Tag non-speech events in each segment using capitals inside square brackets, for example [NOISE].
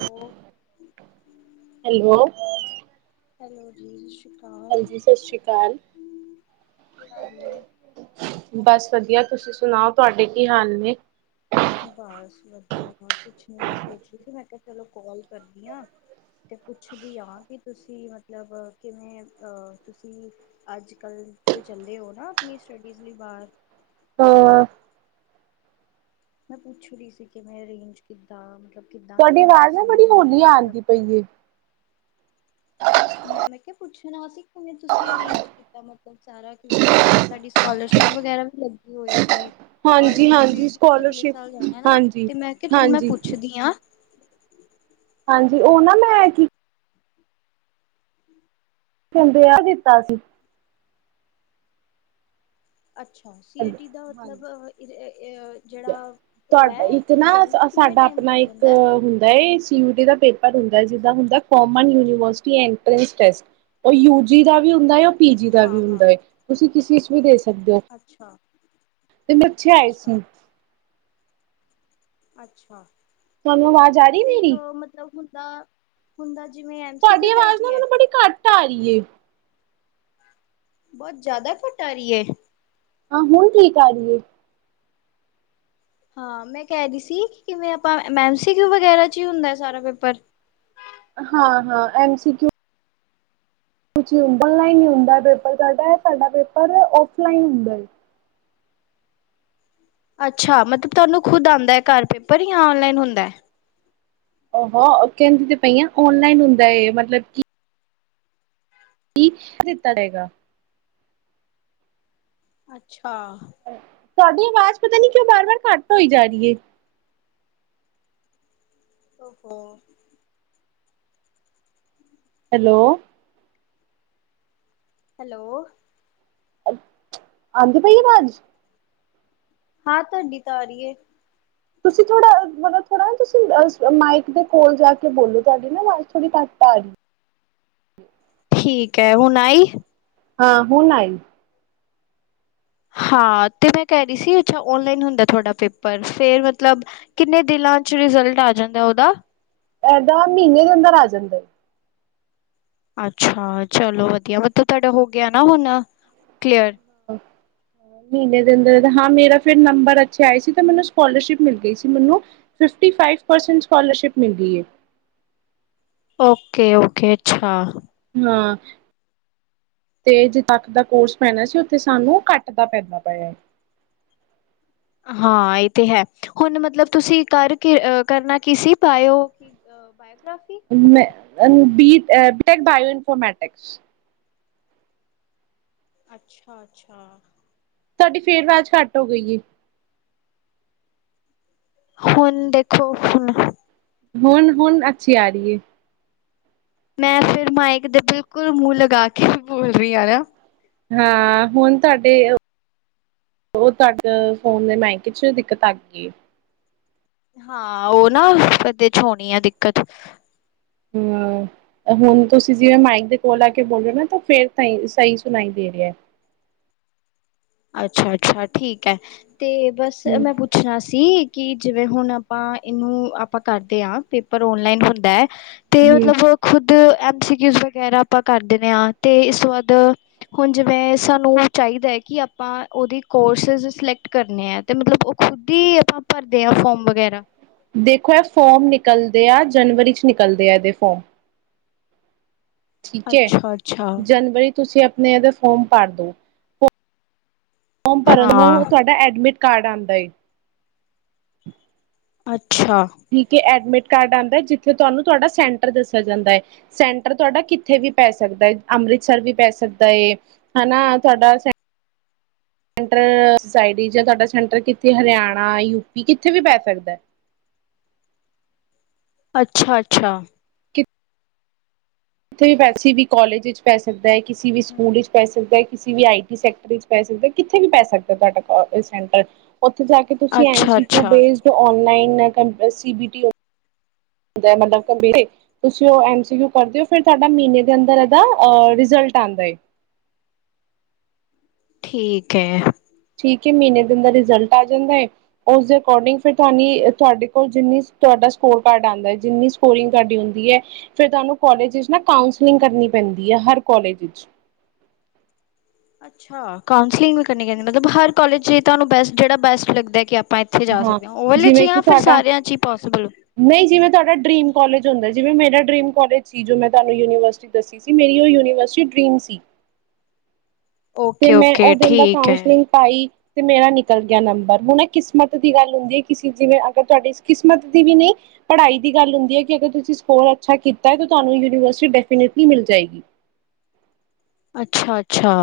Hello, hello. Hello ਜੀ। ਅਕਾਲ ਹਾਂਜੀ ਸਤਿ ਸ੍ਰੀ ਅਕਾਲ ਕੀ ਹਾਲ ਏ? ਬਸ ਵਧੀਆ ਤੁਸੀਂ ਸੁਣਾਓ ਤੁਹਾਡੇ ਕੀ ਹਾਲ ਨੇ। ਬਸ ਵਧੀਆ ਹੋਰ ਕੁਛ ਨੀ ਮੈਂ ਸੋਚਹੀ ਸੀ ਮੈਂ ਕਿਹਾ ਚਲੋ ਕਾਲ ਕਰਦੀ ਹਾਂ ਮੈ ਪੁੱਛਦੀ ਹ ਕਿ ਤੁਸੀਂ ਮਤਲਬ ਕਿਵੇਂ ਅ ਤੁਸੀਂ। ਅੱਜ ਕੱਲ੍ਹ ਜੋ ਚੱਲੇ ਹੋ ਨਾ ਆਪਣੀ ਸਟੱਡੀਜ਼ ਲਈ ਬਾਹਰ। ਹਾਂ। ਮੈਂ ਪੁੱਛ ਰਹੀ ਸੀ ਕਿ ਮੈਂ ਅਰੇਂਜ ਕਿੱਦਾਂ ਮਤਲਬ ਕਿੱਦਾਂ ਕੀਤਾ ਤੁਸੀਂ ਮੇਰੀ ਵੀ ਮਤਲਬ ਹੋਈਏ। ਮੈਂ ਮੈਂ ਕਿਹਾ ਪੁੱਛਣਾ ਸੀ ਕਿਵੇਂ ਤੁਸੀਂ ਅਰੇਂਜ ਮਤਲਬ ਸਾਰਾ ਕਿਵੇਂ ਸਾਡੀ ਤੁਹਾਡੀ ਸਕੋਲਰਸ਼ਿਪ ਵਗੈਰਾ ਵੀ ਲੱਗੀ ਹੋਏਗੀ। ਔਰ ਹਾਂਜੀ ਮੇਰੀ ਹਾਂਜੀ ਬੇਟੀ ਨੇ ਅਗਲੇ ਸਕੋਲਰਸ਼ਿਪ ਸਾਲ ਜਾਣਾ ਨਾ ਹਾਂਜੀ ਤੇ ਮੈਂ ਕਿਹਾ ਚੱਲ ਮੈਂ ਹਾਂਜੀ ਪੁੱਛਦੀ ਹਾਂ। ਹਾਂਜੀ। ਉਹ ਨਾ ਮੈਂ। ਕਿੰਦੇ ਆ ਦਿੱਤਾ ਸੀ। ਅੱਛਾ ਸੀਟੀ ਦਾ ਹਾਂਜੀ ਮਤਲਬ ਜਿੜਾ। ਤੁਹਾਡਾ ਇੱਕ ਨਾ ਸਾਡਾ ਆਪਣਾ ਇੱਕ ਜਾਂਦਾ ਹੈ ਹੁੰਦਾ ਏ ਸੀ ਯੂ ਦਾ ਪੇਪਰ ਹੁੰਦਾ ਜਿਦਾਂ ਹੁੰਦਾ ਕੋਮਨ ਯੂਨੀਵਰਸਿਟੀ ਐਤਰਾਂਸ ਟੇਸਟ ਉਹ ਯੂ ਜੀ ਦਾ ਵੀ ਹੁੰਦਾ। ਪੀਜੀ ਦਾ ਵੀ ਹਾਂ ਹਾਂ ਹੁੰਦਾ ਤੁਸੀਂ ਕਿਸ ਚ ਵੀ ਦੇ ਸਕਦੇ ਹੋ। ਅੱਛਾ ਤੇ ਮਿਰਥੇ ਆਏ ਅੱਛਾ ਸੀ। [UNINTELLIGIBLE] ਅੱਛਾ। ਤੁਹਾਨੂੰ ਆਵਾਜ਼ ਆ ਰਹੀ ਤੇ ਮੇਰੀ। ਅ ਮਤਲਬ ਹੁੰਦਾ ਹੁੰਦਾ ਜਿਵੇਂ ਐਮਸੀਕਿਊ ਟਾਈਪ ਹੀ ਹੈ। ਟਾਰੀਏ [UNINTELLIGIBLE] ਬਹੁਤ ਜ਼ਿਆਦਾ ਘਟ ਆ ਰਹੀ ਹੈ। ਹਾਂ, ਹੁਣ ਕੀਕ ਆ ਰਹੀ ਏ। ਹਾਂ, ਮੈਂ ਕਹਿ ਰਹੀ ਸੀ ਕਿਵੇਂ ਆਪਾਂ ਮ ਸੀ ਵਗੈਰਾ ਚ ਹੀ ਹੁੰਦਾ ਸਾਰਾ ਪੇਪਰ। ਹਾਂ- ਹਾਂ ਐਮ ਸੀਕੂ। ਕੁਛ ਔਨਲਾਈਨ ਹੀ ਹੁੰਦਾ ਪੇਪਰ ਸਾਡਾ ਸਾਡਾ ਪੇਪਰ ਔਫਲਾਈਨ ਹੁੰਦਾ ਹੈ। ਅੱਛਾ ਮਤਲਬ ਤੁਹਾਨੂੰ ਖੁਦ ਆਉਂਦਾ ਘਰ ਪੇਪਰ ਜਾਂ ਔਨਲਾਈਨ ਹੁੰਦਾ ਹੈ। ਉਹੋ ਕਹਿੰਦੀ ਤੇ ਪਈਆਂ ਔਨਲਾਈਨ ਹੁੰਦਾ ਮਤਲਬ ਕੀ ਕੀ ਦਿੱਤਾ ਜਾਏਗਾ। ਅੱਛਾ। ਤੁਹਾਡੀ ਆਵਾਜ਼ ਪਤਾ ਨੀ ਕਿਉ ਬਾਰ ਬਾਰ ਘੱਟ ਹੋਈ ਜਾ ਰਹੀ ਹੈ। ਹੋ ਹੈਲੋ ਹੈਲੋ ਆਂਦੀ ਪਈ ਐ ਅਵਾਜ। ਹਾਂ ਤੁਹਾਡੀ ਤਾਂ ਆ ਰਹੀ ਹੈ। ਤੁਸੀਂ ਥੋੜ੍ਹਾ ਮਤਲਬ ਥੋੜ੍ਹਾ ਨਾ ਤੁਸੀਂ ਮਾਈਕ ਦੇ ਕੋਲ ਜਾ ਕੇ ਬੋਲੋ ਤੁਹਾਡੀ ਨਾ ਮਾਈ ਥੋੜ੍ਹੀ ਘੱਟ ਆ ਰੀ ਅ। ਠੀਕ ਹੈ, ਹੁਣ ਆਈ ਹਾਂ, ਹੁਣ ਆਈ। ਹਾਂ ਤੇ ਮੈਂ ਕਹਿ ਰਹੀ ਸੀ, ਅੱਛਾ ਓਨਲਾਈਨ ਹੁੰਦਾ ਤੁਹਾਡਾ ਪੇਪਰ ਫਿਰ ਮਤਲਬ ਕਿੰਨੇ ਦਿਨਾਂ ਚ ਰਿਜਲਟ ਆ ਜਾਂਦਾ ਉਹਦਾ ਇਏਦਾਂ ਮਹੀਨੇ ਦੇ ਅੰਦਰ ਆ ਜਾਂਦਾ। ਅੱਛਾ। ਚਲੋ ਵਧੀਆ ਮਤਲਬ ਤੁਹਾਡਾ ਹੋ ਗਿਆ ਨਾ ਹੁਣ। [UNINTELLIGIBLE] ਮਹੀਨੇ ਦੇ ਅੰਦਰ ਹਾਂ ਮੇਰਾ ਫਿਰ ਨੰਬਰ ਅੱਛੇ ਆਏ ਸੀ ਤੇ ਮੈਨੂੰ ਸਕੋਲਰਸ਼ਿਪ ਮਿਲ ਗਈ ਸੀ ਮੈਨੂੰ ਨਾ। ਫਿਫਟੀ ਫਾਈਵ ਪਰਸੈਂਟ ਸਕਾਲਰਸ਼ਿਪ ਮਿਲਦੀ ਐ। ਓਕੇ ਓਕੇ, ਅੱਛਾ ਨਾ ਜੀ ਤੇ ਜੇ ਤੱਕ ਦਾ ਕੋਰਸ ਪੈਣਾ ਸੀ ਉੱਥੇ ਸਾਨੂੰ ਕੱਟ ਦਾ ਫੈਦਾ ਪਾਇਆ ਏ ਹਾਂ, ਇਹ ਤੇ ਹੈ ਹੁਣ ਮਤਲਬ ਤੁਸੀਂ ਕਰ ਕੀ ਕਰਨਾ ਕੀ ਸੀ ਪਾਇਓ। ਬਾਇੋਗ੍ਰਫੀ ਬ ਬੀੈ ਬਾਊ ਇਨਫੋਰਮੈਟਿਕ। ਅੱਛਾ- ਅੱਛਾ। ਤਾਡੀ ਫੇਰ ਵਾਜ਼ ਘੱਟ ਹੋ ਗਈ ਏ। ਹੁਣ ਦੇਖੋ ਹੁਣ ਹੁਨ-ਹੁਨ ਅੱਛੀ ਆ ਰਹੀ ਏ। ਮੈਂ ਫੇਰ ਮਾਇਕ ਦੇ ਬਿਲਕੁਲ ਮੂੰਹ ਲਗਾ ਕੇ ਵੀ ਬੋਲ ਰਹੀ ਆ ਨਾ ਹਾਂ, ਹੁਨ ਤੁਹਾਡੇ- ਉਹ ਤੁਹਾਡੇ ਫੋਨ ਦੇ ਮਾਇਕੇ ਚ ਦਿੱਕਤ ਆ ਗਈ ਹਾਂ, ਉਹ ਨਾ ਓਦੇ 'ਚ ਹੋਣੀ ਏ ਦਿੱਕਤ। ਹੂੰ। ਹੁਣ ਤੁਸੀਂ ਜਿਵੇਂ ਮਾਈਕ ਦੇ ਕੋਲ ਆ ਕੇ ਬੋਲ ਰਹੇ ਹੋ ਨਾ ਤਾਂ ਫੇਰ ਸਹੀ ਸੁਣਾਈ ਦੇ ਰਿਹਾ। ਅੱਛਾ - ਅੱਛਾ ਠੀਕ ਐ, ਤੇ ਬਸ ਹੂੰ ਮੈਂ ਪੁ- ਪੁੱਛਣਾ ਸੀ, ਕਿ ਜਿਵੇਂ ਹੁਣ ਆਪਾਂ ਇਹਨੂੰ ਆਪਾਂ ਕਰਦੇ ਹ ਪੇਪਰ ਓਨਲਾਈਨ ਹੁੰਦਾ ਤੇ ਹੂੰ ਮਤਲਬ ਖੁਦ ਐਮ ਸੀਕਊਜ਼ ਵਗੈਰਾ ਆਪਾਂ ਕਰ ਦਿੰਦੇ ਆ ਤੇ, ਇਸ ਤੋਂ ਬਾੱਦ ਹੁਣ ਜਿਵੇਂ, ਸਾਨੂੰ ਚਾਹੀਦਾ ਹੈ ਕਿ ਆਪਾਂ ਉਹਦੀ ਕੋਰਸਿਸ ਸਿਲੈਕਟ ਕਰਨੇ ਆ ਅਤੇ ਮਤਲਬ ਉਹ ਖੁਦ ਹੀ ਆਪਾਂ ਭਰਦੇ ਹਾਂ ਫੋਮ ਵਗੈਰਾ। ਦੇਖੋ ਇਹ ਫੋਮ ਨਿਕਲਦੇ ਆ ਜਨਵਰੀ 'ਚ ਨਿਕਲਦੇ ਆ ਇਹਦੇ ਫੋਮ। ਠੀਕ ਹੈ, ਅੱਛਾ ਅੱਛਾ ਜਨਵਰੀ ਤੁਸੀਂ ਆਪਣੇ ਇਹਦੇ ਫੋਰਮ ਭਰ ਦੋ, [UNINTELLIGIBLE] ਫੋਮ ਭਰਨ ਹਾਂ ਨੂੰ ਤੁਹਾਡਾ ਐਡਮਿਟ ਕਾਰਡ ਆਉਂਦਾ ਏ। ਅੱਛਾ। ਠੀਕ ਹੈ ਐਡਮਿਟ ਕਾਰਡ ਆੰਦਾ, ਜਿੱਥੇ ਤੁਹਾਨੂੰ ਤੁਹਾਡਾ ਸੈਂਟਰ ਦੱਸਿਆ ਜਾਂਦਾ। ਸੈਂਟਰ ਤੁਹਾਡਾ ਕਿੱਥੇ ਵੀ ਪੈ ਸਕਦਾ ਏ। ਅੰਮ੍ਰਿਤਸਰ ਵੀ ਪੈ ਸਕਦਾ ਏ। ਹਨਾ ਤੁਹਾਡਾ ਸੈਂਟਰ ਸੁਸਾਇਟੀ ਜਾਂ ਤੁਹਾਡਾ ਸੈਂਟਰ ਕਿੱਥੇ? ਹਰਿਆਣਾ, ਯੂਪੀ- ਕਿੱਥੇ ਵੀ ਪੈ ਸਕਦੈ। ਅੱਛਾ-ਅੱਛਾ। ਕਿੱਥੇ ਵੀ ਪੇ। ਕਿਸੀ ਵੀ ਕਾਲਜ ਇਚ ਪੈ ਸਕਦਾ ਏ। ਕਿਸੀ ਵੀ ਹਮ ਸਕੂਲ ਵਿੱਚ ਪੈਸ ਕਿਸੀ ਵੀ, ਆਈ ਟੀ ਸੈਕਟਰ ਵਿੱਚ ਪੈ ਸਕਦਾ। ਕਿੱਥੇ ਵੀ ਪੈ ਸਕਦਾ ਤੁਹਾਡਾ ਕੋ -ਸੈਂਟਰ ਉੱਥੇ ਜਾ ਕੇ ਤੁਸੀਂ ਐਮ ਅੱਛਾ ਸੀ ਕਿੳਜ਼ ਅੱਛਾ ਬੇਸਡ ਨਲਾਈਨ ਬੀ ਟੀ ਦੈ ਮਤਲਬ ਗੰਭੀਰ ਈ। ਤੁਸੀਂ ਉਹ ਐਮ ਸੀ ਕਿਉ ਪੜ੍ਹਦੇ ਹੋ, ਫਿਰ ਤੁਹਾਡਾ ਮਹੀਨੇ ਦੇ ਅੰਦਰ ਇਹਦਾ ਆ ਰਿਜ਼ਲਟ ਆਂਦਾ ਏ। ਠੀਕ ਹੈ। ਠੀਕ ਏ, ਮਹੀਨੇ ਦੇ ਅੰਦਰ ਰਿਜ਼ਲਟ ਆ ਜਾਂਦਾ ਹੈ ਓਸ ਦੇ ਏਕਾਰਡਿੰਗ ਫਿਰ ਤੁਹਾੰਨੀ, ਤੁਹਾਡੇ ਕੋਲ ਜਿੰਨੀ ਸ, ਤੁਹਾਡਾ ਸਕੋਰ ਕਾਰਡ ਆਦਾਂ, ਜਿੰਨੀ ਸ [UNINTELLIGIBLE] ਸਕੋਰਿੰਗ ਤੁਹਾਡੀ ਹੁੰਦੀ ਐ, ਫਿਰ ਤੁਹਾਨੂੰ ਕੋਲਜ ਇਚ ਨਾ ਕਾਉਂਸਲਿੰਗ ਕਰਨੀ ਪੈਂਦੀ ਹੈ ਹਰ ਕੋਲਜ ਇਚ। ਅੱਛਾ, ਕੋਂਸਲਿੰਗ ਵੀ ਕਰਨੀ ਏ ਮਤਲਬ ਹਰ ਕਾਲਜ 'ਚ ਤੁਹਾਨੂੰ ਬੈਸਟ ਜਿਹੜਾ ਬੈਸਟ ਲੱਗਦਾ, ਕਿ ਆਪਾ ਉੱਥੇ ਜਾ ਸਕਦੇ ਹਾਂ, ਓਵਰਲੇ 'ਚ ਹੀ ਜਾਂ ਫਿਰ ਸਾਰਿਆਂ 'ਚ ਹੀ ਪੋਸੀਬਲ ਨਈ ਜਿਵੇਂ ਤੁਹਾਡਾ ਡਰੀਮ ਕੋਲਜ ਹੁੰਦਾ, ਜਿਵੇਂ ਮੇਰਾ ਡਰੀਮ ਕੋਲਜ ਸੀ। ਜੋ ਮੈਂ ਤੁਹਾਨੂੰ ਯੂਨੀਵਰਸਿਟੀ ਦੱਸੀ। ਸੀ। ਮੇਰੀ ਉਹ ਯੂਨੀਵਰਸਿਟੀ ਡਰੀਮ ਸੀ। ਤੇ ਓਕੇ ਮੈਂ ਓਕੇ ਉਹਦੇ ਅੰਦਰ ਠੀਕ ਹੈ ਕਾਂਸਲਿੰਗ ਪਾਈ। ਤੇ ਮੇਰਾ ਨਿਕਲ ਗਿਆ ਨੰਬਰ ਹੁਣ ਕਿਸਮਤ ਦੀ ਗੱਲ ਹੁੰਦੀ ਹੈ ਕਿਸੇ ਜਿਵੇਂ, ਅਗਰ ਤੁਹਾਡੀ ਕਿਸਮਤ ਦੀ ਵੀ ਨਹੀਂ ਪੜ੍ਹਾਈ ਦੀ ਗੱਲ ਹੁੰਦੀ ਏ ਕਿ ਅਗਰ ਤੁਸੀਂ ਸਕੋਰ ਅੱਛਾ ਕੀਤਾ ਤੁਹਾਨੂੰ ਯੂਨੀਵਰਸਿਟੀਨ ਮਿਲ ਜਾਏਗੀ। ਅੱਛਾ ਅੱਛਾ।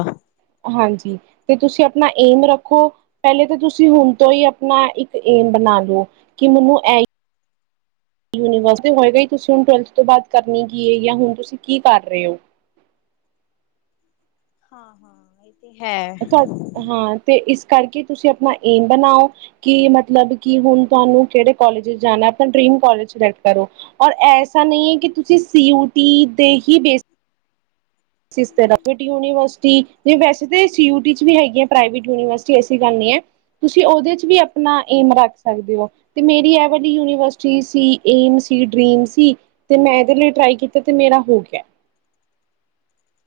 ਹਾਂਜੀ, ਤੇ ਤੁਸੀਂ ਆਪਣਾ ਏਮ ਰੱਖੋ ਪਹਿਲੇ ਤਾਂ ਤੁਸੀਂ ਹੁਣ ਤੋਂ ਹੀ ਆਪਣਾ ਇੱਕ ਏਮ ਬਣਾ ਲਓ ਕਿ ਮੈਨੂੰ ਐ ਯੂਨੀਵਰਸਿਟੀ ਹੋਏਗਾ ਹੀ, ਤੁਸੀਂ ਹੁਣ ਟਵੈਲਥ ਤੋਂ ਬਾਅਦ ਕਰਨੀ ਕੀ ਹੈ ਜਾਂ ਹੁਣ ਤੁਸੀਂ ਕੀ ਕਰ ਰਹੇ ਹੋ। ਹਾਂ, ਹਾਂ ਤੇ ਹੈ ਤੁਹਾ, ਹਾਂ ਤੇ ਇਸ ਕਰਕੇ ਤੁਸੀਂ ਆਪਣਾ ਏਮ ਬਨਾਓ। ਕਿ ਮਤਲਬ ਕਿ ਹੁਨ ਤੁਹਾਨੂੰ ਕਿਹੜੇ ਕੋਲਜ ਵਿਚ ਜਾਨਾ? ਅਪਨਾ ਡਰੀਮ ਕਾਲਜ ਸਿਲੈਕਟ ਕਰੋ। ਔਰ, ਐਸਾ ਨਹੀਂ ਹੈ ਕਿ ਤੁਸੀਂ ਸੀ ਯੂਟੀ ਦੇ ਹੀ ਬੇਸ ਸਿਸ ਯੂਨੀਵਰਸਿਟੀ ਵੈਸੇ ਤੇ ਸੀ ਯੂ ਟੀ ਚ ਵੀ ਹੈਗੀਆ ਪ੍ਰਾਈਵੇਟ ਯੂਨੀਵਰਸਿਟੀ ਐਸੀ ਗੱਲ ਨੀ ਐ। ਤੁਸੀਂ ਉਹਦੇ ਚ ਵੀ ਆਪਣਾ ਏਮ ਰੱਖ ਸਕਦੇ ਹੋ। ਤੇ ਮੇਰੀ ਇਹ ਵੱਡੀ ਯੂਨੀਵਰਸਿਟੀ ਸੀ ਏਮ ਸੀ ਡਰੀਮ ਸੀ। ਤੇ ਮੈਂ ਇਹਦੇ ਲਈ ਟਰਾਈ ਕੀਤਾ ਤੇ ਮੇਰਾ ਹੋ ਗਿਆ।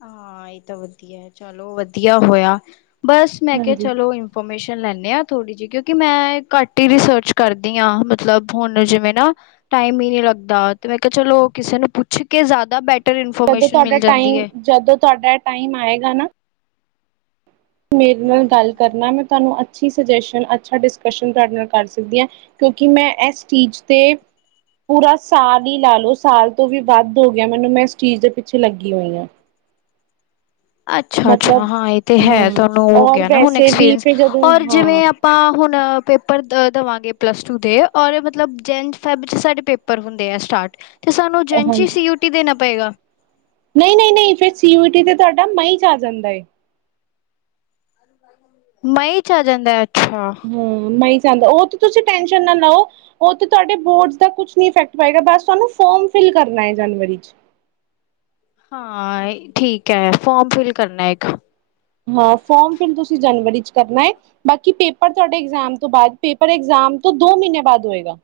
ਹਾਂ ਇਹ ਤਾਂ ਵਧੀਆ, ਚਲੋ ਵਧੀਆ ਹੋਇਆ ਬਸ ਮੈਂ ਕਿਹਾ ਹਾਂਜੀ ਚਲੋ ਇਨਫੋਰਮੇਸ਼ਨ ਲੈਨੇ ਆ ਥੋੜ੍ਹੀ ਜੀ, ਕਿਉਕਿ ਮੈ ਘੱਟ ਹੀ ਰਿਸਰਚ ਕਰਦੀ ਯਾਂ ਮਤਲਬ ਹੁਣ ਜਿਵੇ ਨਾ। ਟਾਈਮ ਹੀ ਨੀ ਲੱਗਦਾ ਤੇ ਮੈਂ ਕਿਹਾ ਚਲੋ ਕਿਸੇ ਨੂੰ ਪੁੱਛ ਕੇ ਜਾਦਾ ਜਦੋਂ ਤੁਹਾਡਾ ਟਾਈਮ, ਜਦੋਂ ਤੁਹਾਡਾ ਟਾਈਮ ਆਏਗਾ ਨਾ- ਮੇਰੇ ਹਮ ਨਾਲ ਗੱਲ ਹਮ ਕਰਨਾ ਮੈਂ ਤਾਨੂੰ ਅੱਛੀ ਸੁਜੈਸ਼ਨ ਅੱਛਾ ਡਿਸਕਸ਼ਨ ਤਹਾਡੇ ਨਾਲ ਕਰ ਸਕਦੀ ਆ, ਕਿਉਂਕਿ ਮੈਂ ਇਸ ਚੀਜ਼ ਤੇ ਪੂਰਾ ਸਾਲ ਈ ਲਾ ਲਓ, ਸਾਲ ਤੋਂ ਵੀ ਵੱਧ ਹੋ ਗਿਆ ਮੈਨੂੰ ਮੈਂ ਇਸ ਚੀਜ਼ ਦੇ ਪਿੱਛੇ ਲੱਗੀ ਹੋਈ ਆ। ਅੱਛਾ ਅੱਛਾ ਮਤਲਬ ਹਾਂ ਇਹ ਤੇ ਹੈ, ਹਾਂ ਤੁਹਾਨੂੰ ਹੋ ਔਰ ਗਿਆ ਨਾ ਹੁਣ ਵੈਸੇ ਵੀ ਐਕਸਪੀਰੀੰਸ ਫਿਰ ਜਦੋਂ ਔਰ ਹਾਂ ਜਿਵੇਂ ਆਪਾਂ ਹੁਣ ਪੇਪਰ ਦ ਦੇਵਾਂਗੇ ਪਲੱਸ ਟੂ ਦੇ ਔਰ, ਮਤਲਬ ਜੈਨ ਫੈਬ 'ਚ ਸਾਡੇ ਪੇਪਰ ਪੇਪਰ ਹੁੰਦੇ ਏ ਸਟਾਰਟ। ਤੇ ਸਾਨੂੰ ਜੇਨ ਚੀ ਸੀ, ਯੂ, ਟੀ ਦੇਨਾ ਪਏਗਾ। ਨਈ ਨਈ ਨਈ ਫੇਰ ਸੀ ਯੂ ਟੀ ਤੇ ਤੁਹਾਡਾ ਮਈ ਚ ਆ ਜਾਂਦਾ ਏ। ਹ [INAUDIBLE] ਮਈ 'ਚ ਆ ਜਾਂਦਾ ਅੱਛਾ ਹਾਂ ਮਈ ਆਦਾਂ, ਉਹ ਤਾਂ ਤੁਸੀਂ ਟੈਨਸ਼ਨ ਨਾ ਲੋ ਉਹ ਤੇ ਤਾੱਡੇ ਬੋਰਡ ਦਾ ਕੁਛ ਨੀ ਇਫੈਕਟ ਪਏਗਾ ਬਸ ਤੁਾਨੂੰ ਫੋਮ ਫਿਲ ਕਰਨਾ ਹੈ ਜਨਵਰੀ 'ਚ। ਹਾਂ ਠੀਕ ਏ ਫੋਰਮ ਫਿਲ ਕਰਨਾ ਇੱਕ ਹਾਂ ਫੋਰਮ ਫਿਲ ਤੁਸੀਂ ਜਨਵਰੀ ਚ ਕਰਨਾ ਏ। ਬਾਕੀ ਪੇਪਰ ਤੁਹਾਡੇ ਇਗਜ਼ਾਮ ਤੋਂ ਬਾਅਦ ਪੇਪਰ ਇਕਜ਼ਾਮ ਤੋਂ ਦੋ ਮਹੀਨੇ ਬਾਅਦ ਹੋਏਗਾ।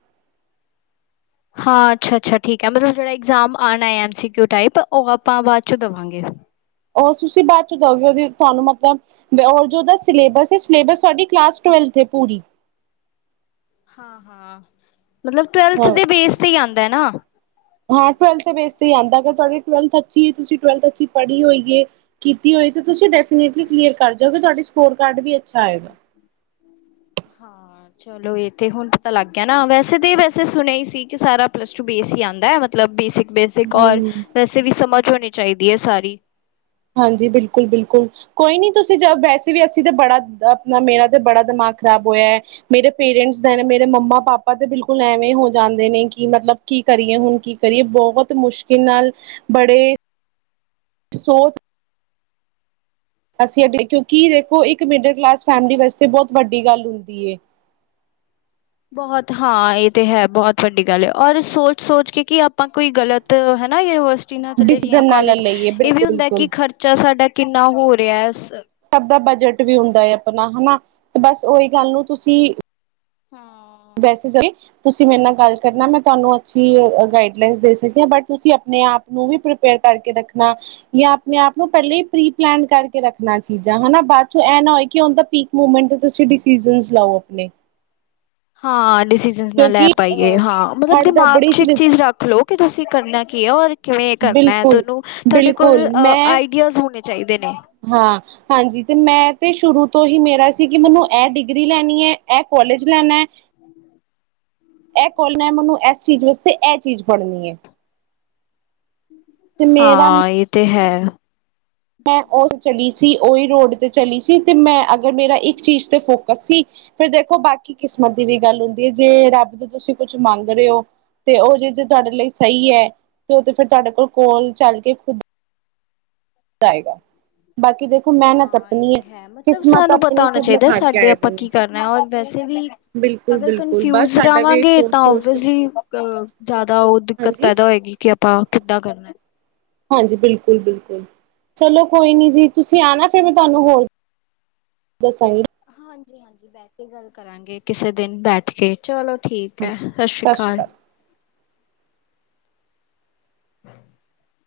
ਹਾਂ ਅੱਛਾ - ਅੱਛਾ, ਠੀਕ ਐ ਮਤਲਬ ਜਿਹੜਾ ਇਗਜ਼ਾਮ ਆਨਾ ਐਮ ਸੀ ਕਯੁ ਟਾਈਪ, ਉਹ ਆਪਾਂ ਬਾਅਦ ਚੋਂ ਦਵਾਂਗੇ। ਉਹ ਤੁਸੀਂ ਬਾਅਦ ਚ ਦੋਗੇ ਉਹਦੀ ਤਾਨੂੰ ਮਤੱਲਬ ਔਰ ਜੋ ਅੋਦਾ ਸਿਲੇਬਸ ਏ ਸਿਲੇਬਸ ਤੁਹਾਡੀ ਕਲਾਸ ਟਵੈਲਥ ਏ ਪੂਰੀ। ਹਾਂ ਹਾਂ ਮਤਲਬ ਟਵੈਲਥ ਹਾਂ ਦੇ ਬੇਸ ਤੇ ਹੀ ਆਂਦਾ ਨਾ। ਹਾਂ, ਟਵੈਲਥ ਦੇ ਬੇਸ ਤੇ ਹੀ ਆਂਦਾ। ਅਗਰ ਤੁਹਾਡੀ ਟਵੈਲਥ ਅੱਛੀ। ਤੁਸੀਂ ਟਵੈਲਥ ਅੱਛੀ ਪੜ੍ਹੀ ਹੋਈ ਏ। ਕੀਤੀ ਹੋਈ ਤਾਂ ਤੁਸੀਂ ਹਮ ਡੈਫੀਨੇਟਲੀ ਹਮ ਕਲੀਅਰ ਕਰ ਜਾਓਗੇ ਤੁਹਾਡੇ ਸਕੋਰ ਕਾਰਡ ਵੀ ਅੱਛਾ ਆਏਗਾ। ਹਾਂ। ਚਲੋ ਏ ਤੇ ਹੁਣ ਪਤਾ ਲੱਗ ਗਿਆ ਨਾ ਵੈਸੇ ਤਾਂ ਵੈਸੇ ਸੁਣਿਆ ਹੀ ਸੀ। ਕਿ ਸਾਰਾ ਪਲੱਸ ਟੂ ਬੇਸ ਈ ਆਂਦਾ। ਮਤਲਬ ਬੇਸਿਕ-ਬੇਸਿਕ ਔਰ ਹਮ ਵੈਸੇ ਵੀ ਸਮਝ ਹੋਣੀ ਚਾਹੀਦੀ ਏ ਸਾਰੀ। ਹਾਂਜੀ, ਬਿਲਕੁਲ- ਬਿਲਕੁਲ। ਕੋਈ ਨੀ ਤੁਸੀਂ ਜਾ ਵੈਸੇ ਵੀ ਅਸੀਂ ਤਾਂ ਬੜਾ ਆਪਣਾ ਮੇਰਾ ਤੇ ਬੜਾ ਦਿਮਾਗ ਖ਼ਰਾਬ ਹੋਇਆ। ਮੇਰੇ ਪੇਰੈਂਟਸ ਦਾ ਮੇਰੇ ਮੰਮਾ-ਪਾਪਾ ਤੇ ਬਿਲਕੁਲ ਐਵੇਂ ਹੋ ਜਾਂਦੇ ਨੇ ਕਿ ਮਤਲਬ ਕੀ ਕਰੀਏ ਹੁਨ? ਕੀ ਕਰੀਏ? ਬਹੁਤ ਮੁਸ਼ਕਿਲ ਨਾਲ ਬੜੇ ਸੋਚ ਅਸੀਂ ਕਿਉਂਕਿ ਦੇਖੋ ਇੱਕ ਮਿਡਲ ਕਲਾਸ ਫੈਮਲੀ ਵਾਸਤੇ ਬੋਹਤ ਵੱਡੀ ਗੱਲ ਹੁੰਦੀ ਏ। ਬੋਹਤ ਹਾਂ ਏ ਤੇ ਹੈ ਬਹੁਤ ਵੱਡੀ ਗੱਲ ਏ ਔਰ ਸੋਚ-ਸੋਚ ਕੇ ਕਿ ਆਪਾਂ ਕੋਈ ਗਲਤ ਹੈ ਨਾ ਯੂਨੀਵਰਸਿ ਜਿਨਾਂ ਚਲੇ ਜੀਆਂ ਡਿਸੀਜ਼ਨ ਨਾਲ ਕੋਲੇਜ ਲਈਏ ਇਹ ਵੀ ਬਿਲਕੁਲ ਹੁੰਦਾ ਕਿ ਬਿਲਕੁਲ ਖਰਚਾ ਸਾਡਾ ਕਿੰਨਾ ਹੋ ਰਿਆ ਸਬ ਦਾ ਬਜਟ ਵੀ ਹੁੰਦਾ ਅਪਨਾ ਹੈਨਾ, ਬੱਸ ਓ ਹੀ ਗੱਲ ਨੂੰ ਤੁਸੀਂ ਹਾਂ। ਬੈਸੇ ਸਹੀ ਤੁਸੀਂ ਮੇਰੇ ਨਾਲ ਗੱਲ ਕਰਨਾ ਮੈਂ ਤਾਨੂੰ ਅੱਛੀ ਗਾਈਡ ਲਾਇਨਸ ਦੇ ਸਕਦੀ ਆ ਬਟ ਤੁਸੀਂ ਆਪਣੇ ਆਪ ਨੂੰ ਵੀ ਪ੍ਰਿਪੇਅਰ ਕਰਕੇ ਰੱਖਣਾ ਯਾਂ ਆਪਣੇ ਆਪ ਨੂੰ ਪਹਿਲੇਾਂ ਹੀ ਪ੍ਰੀਪਲਾਨ ਕਰਕੇ ਰੱਖਣਾ ਚੀਜ਼ਾਂ ਹਨਾ ਬਾਅਦ ਚੋਂ ਇਹ ਨਾ ਹੋਏ ਕਿ ਹਣ ਤਾਂ ਪੀ ਮੂਵਮੈਂਟ ਤੇ'ਤੁਸੀਂ ਡਿਸੀਜ਼ਨਸ ਲਓ ਅਪਨੇ। ਹਾਂ ਡਿਸੀ - ਨਾਲ ਲੈ ਪਾਈਏ ਹਾਂ ਮਤਲਬ ਹੜ ਦਿਮਾਗ ਦਬੜੀ ਚ ਇੱਕ ਚੀਜ਼ ਰੱਖ ਲਓ ਕਿ ਤੁਸੀਂ ਕਰਨਾ ਕੀ ਹੈ ਔਰ ਕਿਵੇਂ ਕਰਨਾ ਬਿਲਕੁਲ ਤਾਨੂੰ ਤੁਹਾਡੇ ਕੋਲ ਬਿਲਕੁਲ ਮੈਂ ਆਈਡੀਆਜ਼ ਹੋਣੇ ਚਾਹੀਦੇ ਨੇ। ਹਾਂ ਹਾਂਜੀ, ਤੇ ਮੈਂ ਤੇ ਸ਼ੁਰੂ ਤੋਂ ਹੀ ਮੇਰਾ ਸੀ ਕਿ, ਮੈਨੂੰ ਇਹ ਡਿਗਰੀ ਲੈਣੀ ਹੈ, ਇਹ ਕੋਲੇਜ ਲੈਣਾ ਹੈ। [INAUDIBLE] ਇਹ ਖੋਲਣਾ, ਮੈਨੂੰ ਇਸ ਚੀਜ਼ ਵਾਸਤੇ ਇਹ ਚੀਜ਼ ਫੜਨੀ ਏ। ਮੇਰਾ ਹਾਂ ਇਹ ਤੇ ਹੈ। ਮੈਂ ਉਸ ਚਲੀ ਸੀ। ਉਹੀ ਰੋਡ ਤੇ ਚਲੀ ਸੀ ਤੇ ਮੈਂ ਅਗਰ ਮੇਰਾ ਇੱਕ ਚੀਜ਼ ਤੇ ਫੋਕਸ ਸੀ। ਫਿਰ ਦੇਖੋ ਬਾਕੀ ਕਿਸਮਤ ਦੀ ਵੀ ਗੱਲ ਹੁੰਦੀ ਏ ਜੇ ਰੱਬ ਤੋ ਤੁਸੀਂ ਕੁੱਛ ਮੰਗ ਰਹੇ ਹੋ। ਤੇ ਉਹ ਜਿਦ ਜੇ ਤੁਹਾਡੇ ਲਈ ਸਹੀ ਏ ਤੇ ਉਹ ਤੇ ਫੇਰ ਤੁਹਾਡੇ ਕੋਲ, ਕੋਲ ਚੱਲ ਕੇ ਖੁਦ ਤੇ ਆਏਗਾ ਬਾਕੀ ਦੇਖੋ ਮਿਹਨਤ ਹਾਂ ਇਹ ਆਪਣੀ ਤੇ ਹੈ ਮਤਲਬ ਕਿਸਮਤ ਸਾਨੂੰ ਪਤਾ ਆਪਣੀ ਹੋਣਾ ਸਭ ਚਾਹੀਦਾ ਲਿਖਾ ਕੇ ਸਾਡੇ ਆਏ ਦੇ ਆਪਾਂ ਨੇ ਕੀ ਕਰਨਾ ਔਰ ਵੈਸੇ ਵੀ ਬਿਲਕੁਲ ਅਗਰ ਬਿਲਕੁਲ ਬਸ ਕੰਨਫਿਊਜ਼ ਸਾਡਾ ਵੀ ਰਵਾਂਗੇ ਤਾਂ ਸੋਚ ਸੋਚ ਕੇ ਓਵੀਅਸਲੀ ਅਹ ਜ਼ਿਆਦਾ ਉਹ ਦਿੱਕਤ ਹਾਂਜੀ ਪੈਦਾ ਹੋਏਗੀ। ਕਿ ਆਪਾਂ, ਕਿੱਦਾਂ ਕਰਨਾ ਹੈ? ਹਾਂਜੀ, ਬਿਲਕੁਲ-ਬਿਲਕੁਲ। ਚਲੋ ਕੋਈ ਨੀ ਜੀ ਤੁਸੀਂ ਆਣਾ ਫੇਰ ਮੈਂ ਤੁਹਾਨੂੰ ਹੋਰ ਦਸਾਈ ਹਾਂਜੀ-ਹਾਂਜੀ, ਬੈ ਕੇ ਗੱਲ ਕਰਾਂਗੇ, ਕਿਸੇ ਦਿਨ ਬੈਠ ਕੇ ਚਲੋ ਠੀਕ ਐ। ਸਤਿ ਸ਼੍ਰੀ ਅਕਾਲ।